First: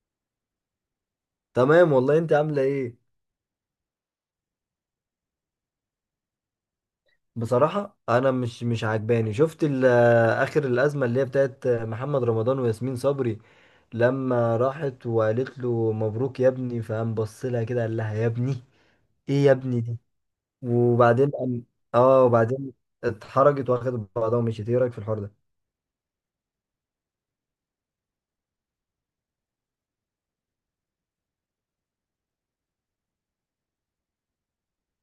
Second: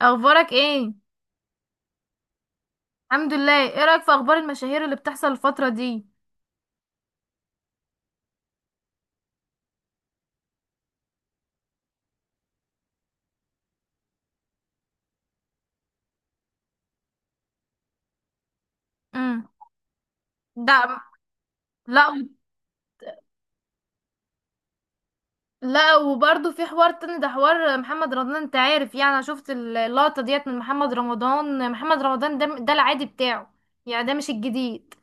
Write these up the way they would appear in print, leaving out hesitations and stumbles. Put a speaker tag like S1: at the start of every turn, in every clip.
S1: اخبارك ايه؟
S2: تمام والله، انت عامله ايه؟
S1: الحمد لله. ايه رايك في اخبار المشاهير اللي بتحصل الفتره دي؟
S2: بصراحه انا مش عجباني. اخر الازمه اللي هي بتاعت محمد رمضان وياسمين صبري، لما راحت وقالت له مبروك يا ابني، فقام بص لها كده قال لها يا ابني. ايه
S1: امم
S2: يا ابني دي؟
S1: ده
S2: وبعدين قام-
S1: لا
S2: اه،
S1: و-
S2: وبعدين اتحرجت واخدت بعضها ومشيت. ايه رايك في الحوار ده؟
S1: لا، وبرضه في حوار تاني، ده حوار محمد رمضان. انت عارف، يعني انا شفت اللقطه ديت من محمد رمضان ده العادي بتاعه، يعني ده مش الجديد.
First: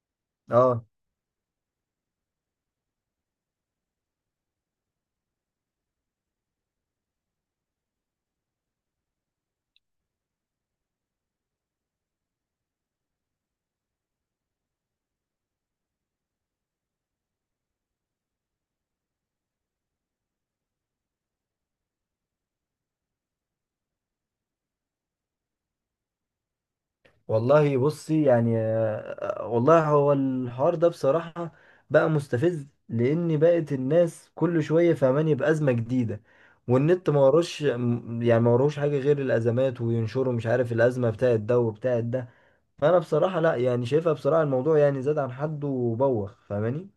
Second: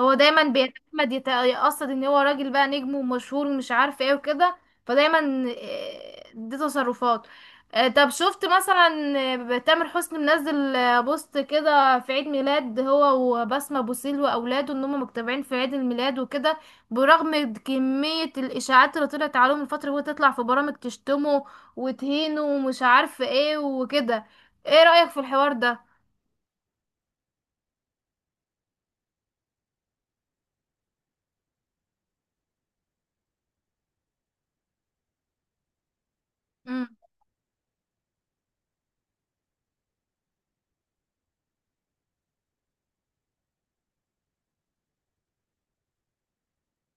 S1: هو دايما
S2: اه،
S1: بيتعمد يتقصد ان هو راجل بقى نجم ومشهور ومش عارف ايه وكده. فدايما دي تصرفات. طب شفت مثلا تامر حسني منزل بوست كده في عيد ميلاد هو وبسمة بوسيل واولاده، ان هم مجتمعين في عيد الميلاد وكده، برغم كمية الاشاعات اللي طلعت عليهم الفترة، وهي تطلع في برامج تشتمه وتهينه ومش عارف ايه وكده. ايه رأيك في الحوار ده؟
S2: والله بصي، يعني والله هو الحوار ده بصراحة بقى مستفز، لأن بقت الناس كل شوية فهماني بأزمة جديدة. والنت ما وروش يعني ما وروش حاجة غير الأزمات، وينشروا مش عارف الأزمة بتاعت ده وبتاعت ده. فأنا بصراحة لا يعني شايفها، بصراحة الموضوع يعني زاد عن حد وبوخ فاهماني.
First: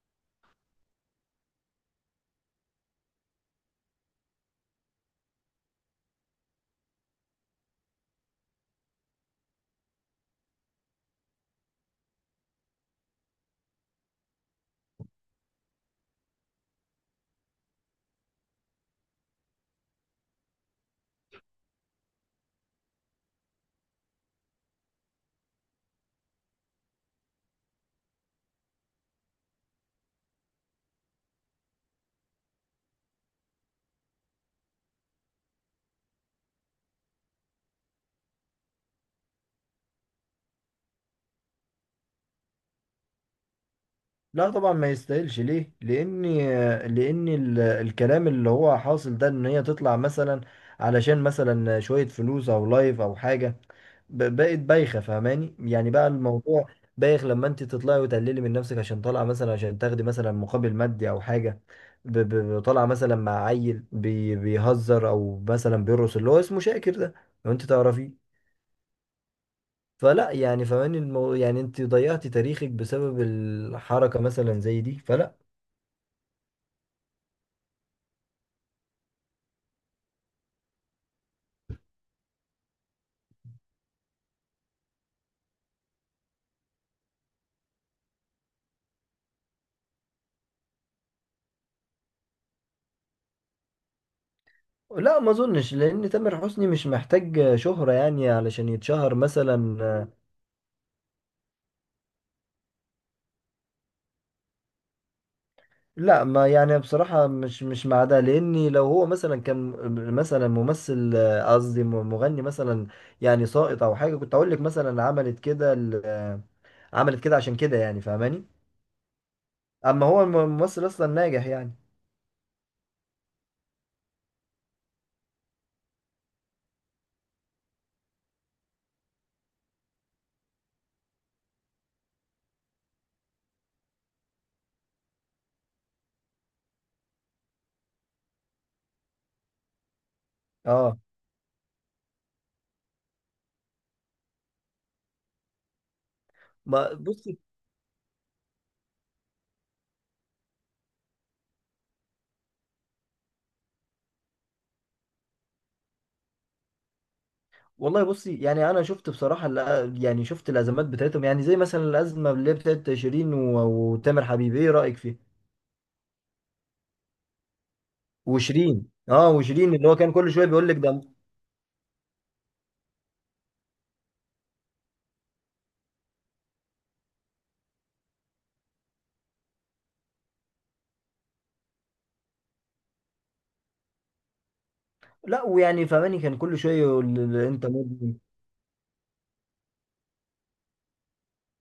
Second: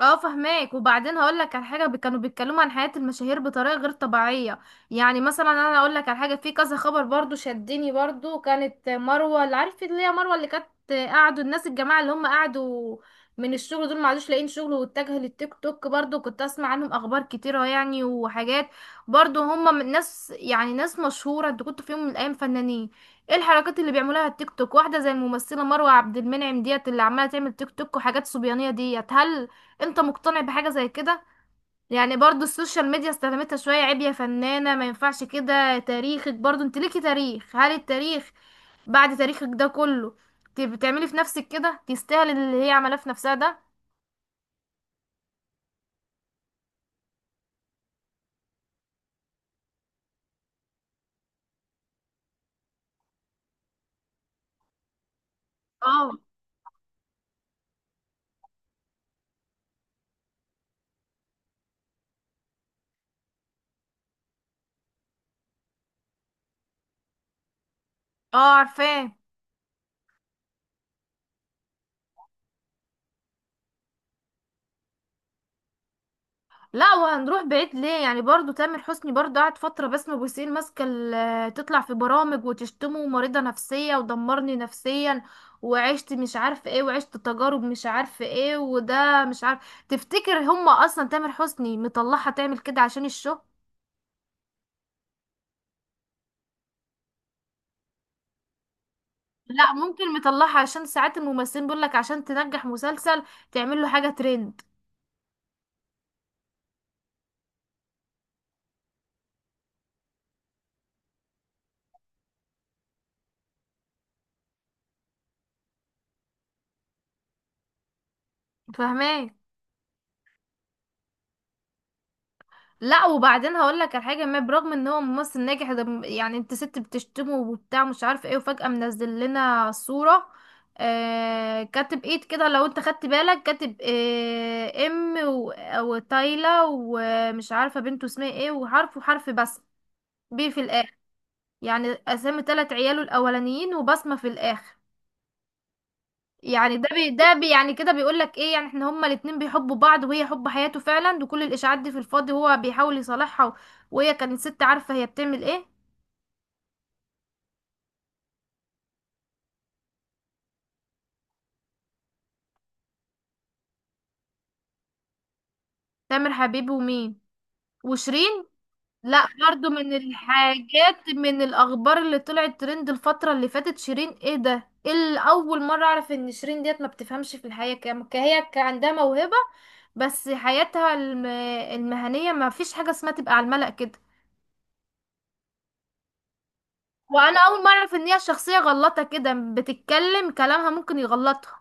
S1: اه، فهماك. وبعدين هقول لك على حاجه، كانوا بيتكلموا عن حياه المشاهير بطريقه غير طبيعيه. يعني مثلا انا اقول لك على حاجه، في كذا خبر برضو شدني. برضو كانت مروه، اللي عارف، اللي هي مروه اللي كانت قعدوا الناس، الجماعه اللي هم قعدوا من الشغل دول ما عادوش لاقيين شغل واتجهوا للتيك توك. برضو كنت اسمع عنهم اخبار كتيره يعني وحاجات، برضو هم من ناس، يعني ناس مشهوره. انت كنت في يوم من الايام فنانين. ايه الحركات اللي بيعملوها على التيك توك؟ واحده زي الممثله مروه عبد المنعم ديت، اللي عماله تعمل تيك توك وحاجات صبيانيه ديت. هل انت مقتنع بحاجة زي كده؟ يعني برضو السوشيال ميديا استخدمتها شوية. عيب يا فنانة، ما ينفعش كده. تاريخك، برضو انت ليكي تاريخ. هل التاريخ بعد تاريخك ده كله، بتعملي في نفسك كده؟ تستاهل اللي هي عملاه في نفسها ده.
S2: لا طبعا ما يستاهلش. ليه؟ لان الكلام اللي هو حاصل ده ان هي تطلع مثلا علشان مثلا شوية فلوس او لايف او حاجة. بقت بايخة فاهماني، يعني بقى
S1: اه
S2: الموضوع بايخ لما انت تطلعي وتقللي من نفسك عشان طالعة مثلا عشان تاخدي مثلا مقابل مادي او حاجة. طالعة مثلا مع عيل بيهزر او مثلا بيرقص اللي هو اسمه شاكر ده، لو انت تعرفيه.
S1: اه، عارفاه.
S2: فلا يعني فاهماني يعني انت ضيعتي تاريخك بسبب الحركة مثلا زي دي، فلا.
S1: لا، وهنروح بعيد ليه؟ يعني برضو تامر حسني، برضو قعد فترة بسمة بوسين ماسكة تطلع في برامج وتشتمه: مريضة نفسية، ودمرني نفسيا، وعشت مش عارف ايه، وعشت تجارب مش عارف ايه، وده مش عارف. تفتكر هما اصلا تامر حسني مطلعها تعمل كده عشان الشو؟
S2: لا ما اظنش، لان تامر حسني مش محتاج شهرة يعني علشان يتشهر
S1: لا،
S2: مثلا.
S1: ممكن مطلعها عشان ساعات الممثلين بيقولك عشان تنجح مسلسل تعمل له حاجة ترند.
S2: لا، ما يعني بصراحة مش مع ده، لاني لو هو مثلا كان مثلا ممثل، قصدي مغني مثلا، يعني ساقط او حاجة، كنت اقول لك مثلا عملت كده عملت كده عشان كده يعني فاهماني.
S1: فاهمين.
S2: اما هو الممثل اصلا ناجح يعني.
S1: لا، وبعدين هقول لك على حاجه. ما برغم ان هو ممثل ناجح، ده يعني انت ست بتشتمه وبتاع مش عارفه ايه، وفجاه منزل لنا صوره. آه، كاتب ايد كده. لو انت خدت بالك كاتب آه وتايلا ومش عارفه بنته اسمها ايه، وحرف وحرف، بس بي في الاخر.
S2: اه،
S1: يعني اسامي تلات عياله الاولانيين وبصمه في الاخر. يعني ده
S2: ما
S1: بي، ده
S2: بصي.
S1: بي، يعني كده بيقول لك ايه؟ يعني احنا هما الاتنين بيحبوا بعض، وهي حب حياته فعلا، وكل الاشاعات دي في الفاضي، وهو بيحاول يصالحها و- وهي كانت ست عارفه هي بتعمل ايه.
S2: والله بصي، يعني انا شفت بصراحه يعني شفت الازمات بتاعتهم، يعني زي مثلا الازمه اللي هي بتاعت شيرين و- وتامر حبيبي. ايه رايك فيها
S1: تامر حبيب ومين؟ وشيرين.
S2: وشيرين؟
S1: لا،
S2: اه،
S1: برضه
S2: وشيرين اللي
S1: من
S2: هو كان كل شويه بيقول لك ده.
S1: الحاجات، من الاخبار اللي طلعت ترند الفتره اللي فاتت، شيرين. ايه ده؟ اللي اول مره اعرف ان شيرين ديت ما بتفهمش في الحياه كام. هي كان عندها موهبه، بس حياتها المهنيه ما فيش حاجه اسمها تبقى على الملأ كده.
S2: لا، ويعني فماني كان كل شويه يقول
S1: وانا اول
S2: انت
S1: مره اعرف ان
S2: مدمن.
S1: هي شخصيه غلطه كده، بتتكلم كلامها ممكن يغلطها.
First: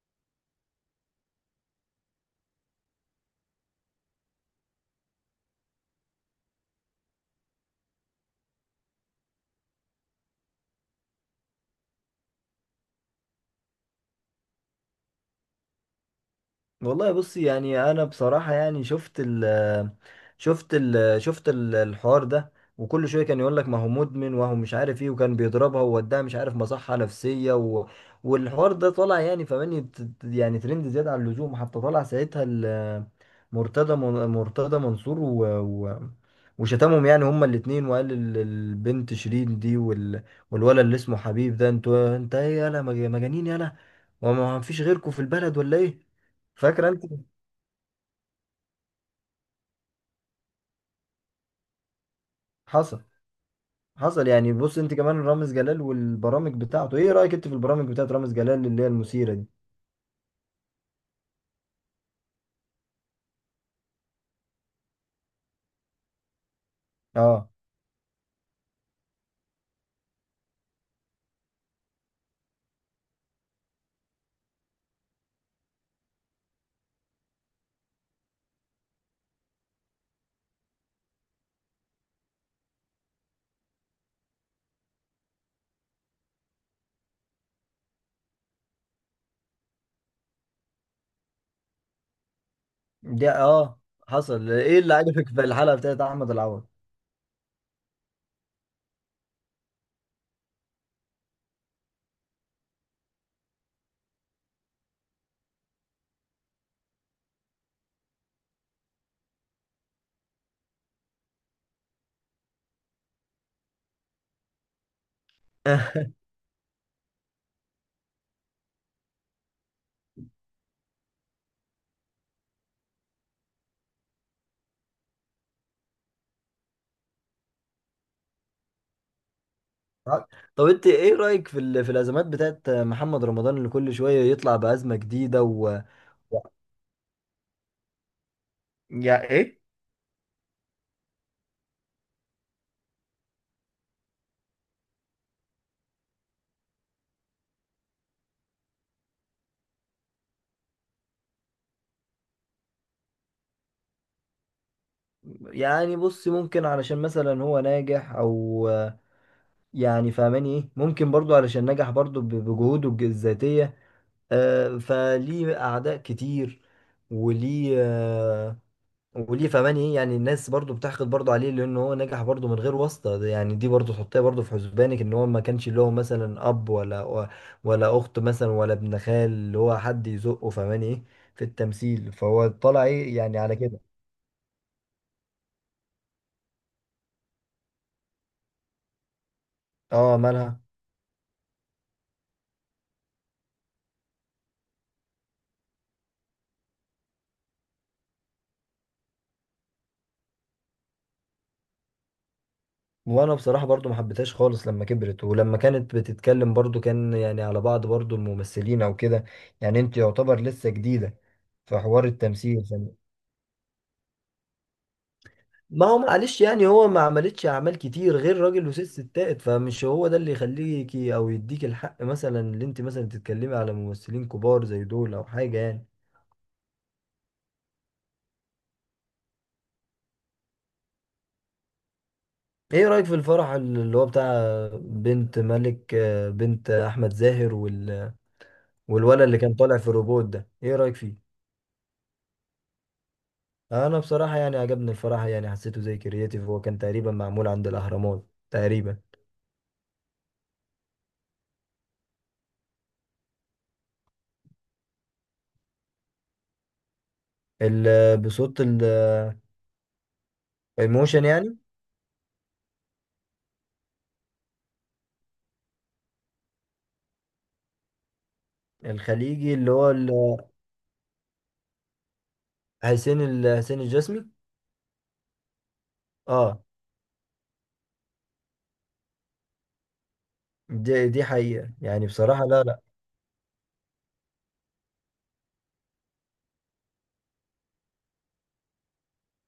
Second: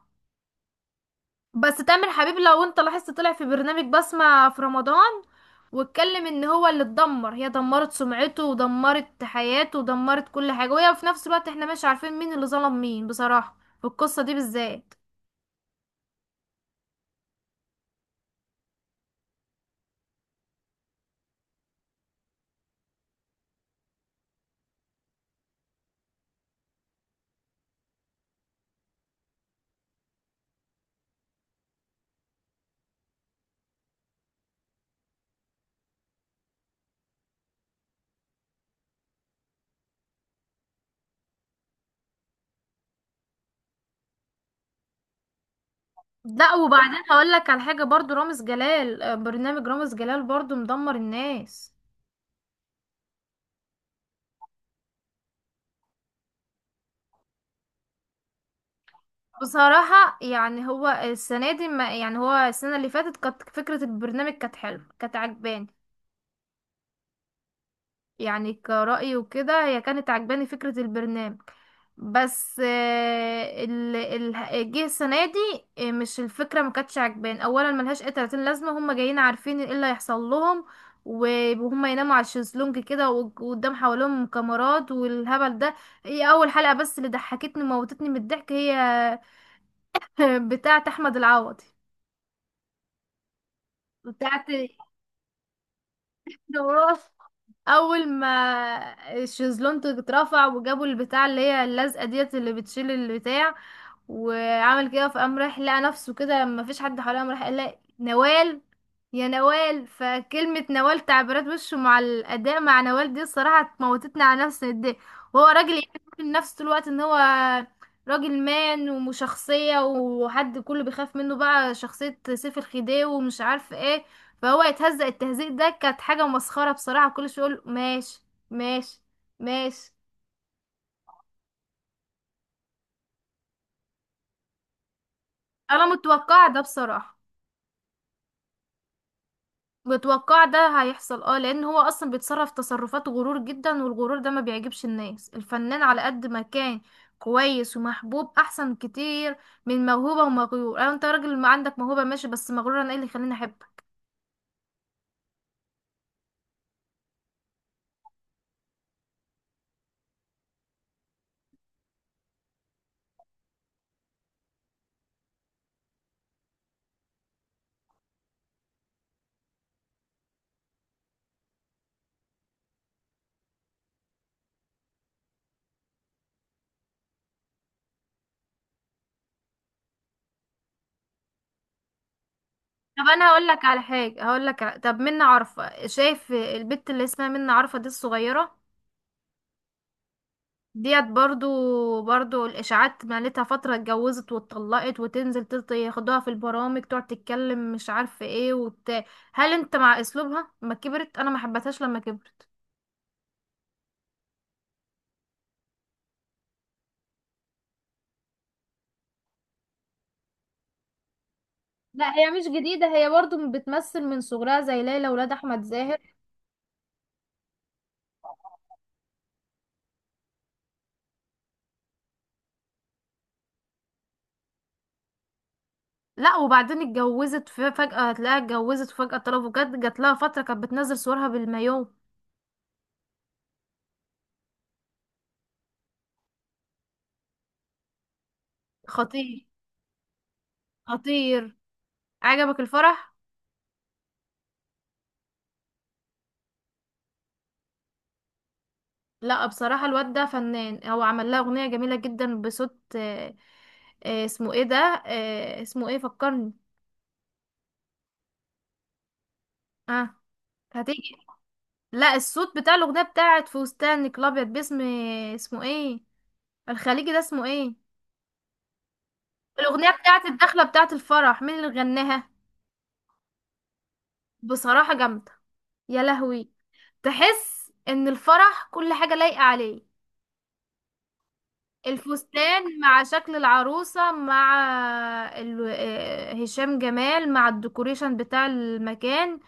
S1: بس تامر حبيب، لو انت لاحظت، طلع في برنامج بسمة في رمضان واتكلم ان هو اللي اتدمر، هي دمرت سمعته ودمرت حياته ودمرت كل حاجه، وهي في نفس الوقت. احنا مش عارفين مين اللي ظلم مين بصراحه في القصه دي بالذات.
S2: والله بصي، يعني انا بصراحه يعني شفت الحوار ده، وكل شويه كان يقول لك ما هو مدمن وهو مش عارف ايه، وكان بيضربها ووداها مش عارف مصحه نفسيه والحوار ده طالع يعني فماني يعني ترند زياده عن اللزوم. حتى طلع ساعتها مرتضى منصور وشتمهم يعني هما الاتنين، وقال البنت شيرين دي والولد اللي اسمه حبيب ده. انتوا انت ايه يالا، مجانين يالا، وما فيش غيركم في البلد ولا ايه؟
S1: لا،
S2: فاكره
S1: وبعدين
S2: انت؟
S1: هقول لك على حاجه. برضو رامز جلال، برنامج رامز جلال، برضو مدمر الناس.
S2: حصل حصل، يعني بص انت كمان رامز جلال والبرامج بتاعته. ايه رأيك انت في البرامج بتاعت رامز جلال اللي هي المثيرة دي؟
S1: بصراحة يعني هو السنة دي، ما يعني هو السنة اللي فاتت كانت فكرة البرنامج كانت حلوة، كانت عجباني،
S2: اه،
S1: يعني كرأيي وكده. هي كانت عجباني فكرة البرنامج، بس ال جه السنة دي مش الفكرة، ما كانتش عجباني. أولا ملهاش أي 30 لازمة، هما جايين عارفين ايه اللي هيحصل لهم، و- وهم يناموا على الشезлونج كده، و- وقدام حواليهم كاميرات والهبل ده. هي أول حلقة بس اللي ضحكتني، موتتني من الضحك، هي بتاعة أحمد العوضي،
S2: دي اه.
S1: بتاعت
S2: حصل، ايه اللي عجبك في الحلقة بتاعت احمد العوض؟
S1: وراث. اول ما الشيزلون اترفع، وجابوا البتاع اللي هي اللزقه ديت اللي بتشيل البتاع، وعمل كده، فقام رايح لقى نفسه كده ما فيش حد حواليه، قام راح قال لها: نوال، يا نوال. فكلمة نوال، تعبيرات وشه مع الأداء مع نوال دي، الصراحة موتتني على نفسي من الضحك. وهو راجل يعمل من نفسه طول الوقت ان هو راجل مان وشخصية، وحد كله بيخاف منه، بقى شخصية سيف الخديوي ومش عارف ايه. فهو يتهزق، التهزيق ده كانت حاجة مسخرة بصراحة. كل شوية يقول: ماشي، ماشي، ماشي.
S2: اه. طب انت ايه رأيك في في الازمات بتاعت محمد رمضان، اللي كل شوية يطلع بأزمة جديدة و...
S1: انا متوقع ده بصراحة.
S2: يا ايه.
S1: متوقع ده هيحصل، اه، لان هو اصلا بيتصرف تصرفات غرور جدا. والغرور ده ما بيعجبش الناس. الفنان على قد ما كان كويس ومحبوب احسن كتير من موهوبة ومغيور. أو انت راجل ما عندك موهوبة، ماشي، بس مغرور، انا ايه اللي يخليني احبك؟
S2: يعني بص ممكن علشان مثلا هو ناجح، او يعني فاهماني ايه، ممكن برضو علشان نجح برضو بجهوده الذاتية. فليه أعداء كتير. وليه آه، وليه فمان ايه، يعني الناس برضو بتحقد برضو عليه، لأن هو نجح برضو من غير واسطة. ده يعني دي برضو تحطيها برضو في حسبانك، إن هو ما كانش له مثلا أب، ولا ولا أخت مثلا، ولا ابن خال اللي هو حد يزقه فمان ايه في التمثيل، فهو طلع
S1: طب
S2: ايه
S1: انا
S2: يعني
S1: هقول
S2: على
S1: لك
S2: كده.
S1: على حاجة. طب منى عارفة، شايف البت اللي اسمها منى عارفة دي الصغيرة؟
S2: اه، مالها؟
S1: ديت برضو الاشاعات مالتها فتره. اتجوزت واتطلقت، وتنزل ياخدوها في البرامج تقعد تتكلم مش عارفه ايه وت... هل انت مع اسلوبها ما كبرت؟ انا ما حبتهاش لما كبرت.
S2: وانا بصراحة برضو ما حبيتهاش خالص لما كبرت، ولما كانت بتتكلم برضو كان يعني على بعض برضو الممثلين او كده. يعني انت يعتبر لسه جديدة في حوار
S1: لا، هي مش
S2: التمثيل
S1: جديدة، هي برضو بتمثل من صغرها زي ليلى ولاد أحمد
S2: ما هو
S1: زاهر.
S2: معلش، يعني هو ما عملتش اعمال كتير غير راجل وست ستات، فمش هو ده اللي يخليكي او يديك الحق مثلا اللي انت مثلا تتكلمي على ممثلين كبار زي دول او حاجة يعني.
S1: لا، وبعدين اتجوزت. فجاه هتلاقيها اتجوزت، وفجاه طلبوا، جات لها فتره كانت بتنزل صورها بالمايو.
S2: ايه رأيك في الفرح اللي هو بتاع بنت ملك، بنت احمد زاهر والولد اللي
S1: خطير.
S2: كان طالع في الروبوت ده؟ ايه رأيك فيه؟
S1: خطير. عجبك الفرح؟
S2: انا بصراحه يعني عجبني الفراحه، يعني حسيته زي كرياتيف، هو كان تقريبا معمول عند الاهرامات تقريبا.
S1: لا، بصراحة الواد ده فنان. هو عمل لها أغنية جميلة جدا بصوت اسمه ايه ده؟ اسمه ايه؟ فكرني.
S2: بصوت
S1: اه، هتيجي.
S2: الموشن يعني.
S1: لا، الصوت بتاع الأغنية بتاعت فستانك الأبيض، باسم اسمه ايه، الخليجي ده، اسمه ايه؟
S2: الخليجي اللي
S1: الأغنية
S2: هو
S1: بتاعت الدخلة بتاعت الفرح، مين اللي غناها؟
S2: حسين الجسمي.
S1: بصراحة جامدة. يا لهوي.
S2: اه،
S1: تحس ان الفرح كل حاجة لايقة عليه.
S2: دي حقيقه يعني بصراحه، لا
S1: الفستان
S2: لا.
S1: مع شكل العروسة، مع هشام جمال، مع الديكوريشن بتاع المكان،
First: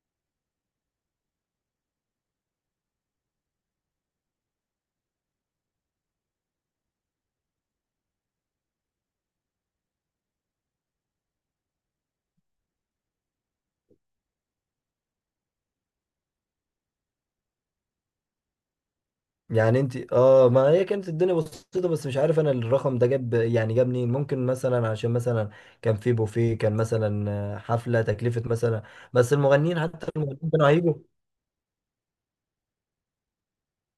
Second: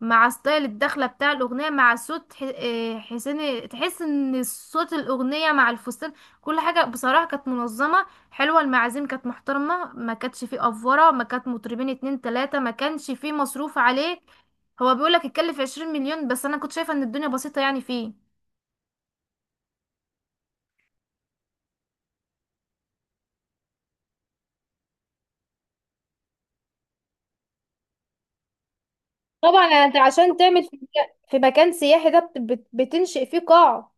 S1: مع ستايل الدخلة بتاع الأغنية، مع صوت حسين، تحس ان صوت الأغنية مع الفستان، كل حاجة بصراحة كانت منظمة، حلوة. المعازيم كانت محترمة، ما كانتش فيه أفورة، ما كانت مطربين اتنين تلاتة، ما كانش فيه مصروف عليه. هو بيقولك اتكلف 20 مليون، بس أنا كنت شايفة ان الدنيا بسيطة يعني فيه.
S2: يعني انت اه، ما هي كانت الدنيا بسيطه، بس مش عارف انا الرقم ده جاب يعني جاب منين. ممكن مثلا عشان مثلا كان في بوفيه، كان مثلا حفله تكلفه مثلا، بس
S1: طبعا،
S2: المغنيين
S1: يعني انت
S2: حتى
S1: عشان
S2: المغنيين
S1: تعمل
S2: كانوا
S1: في
S2: هيجوا.
S1: في مكان سياحي ده بتنشئ فيه قاعة.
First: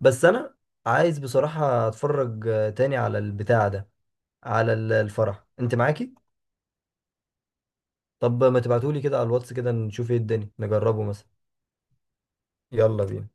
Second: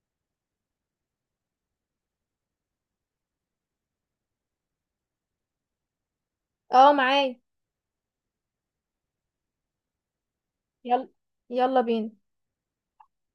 S2: بس انا عايز بصراحة اتفرج تاني على البتاع ده، على الفرح انت معاكي؟
S1: اه، معايا.
S2: طب ما تبعتولي كده على الواتس كده نشوف ايه الدنيا، نجربه
S1: يلا.
S2: مثلا.
S1: يلا بينا.
S2: يلا بينا.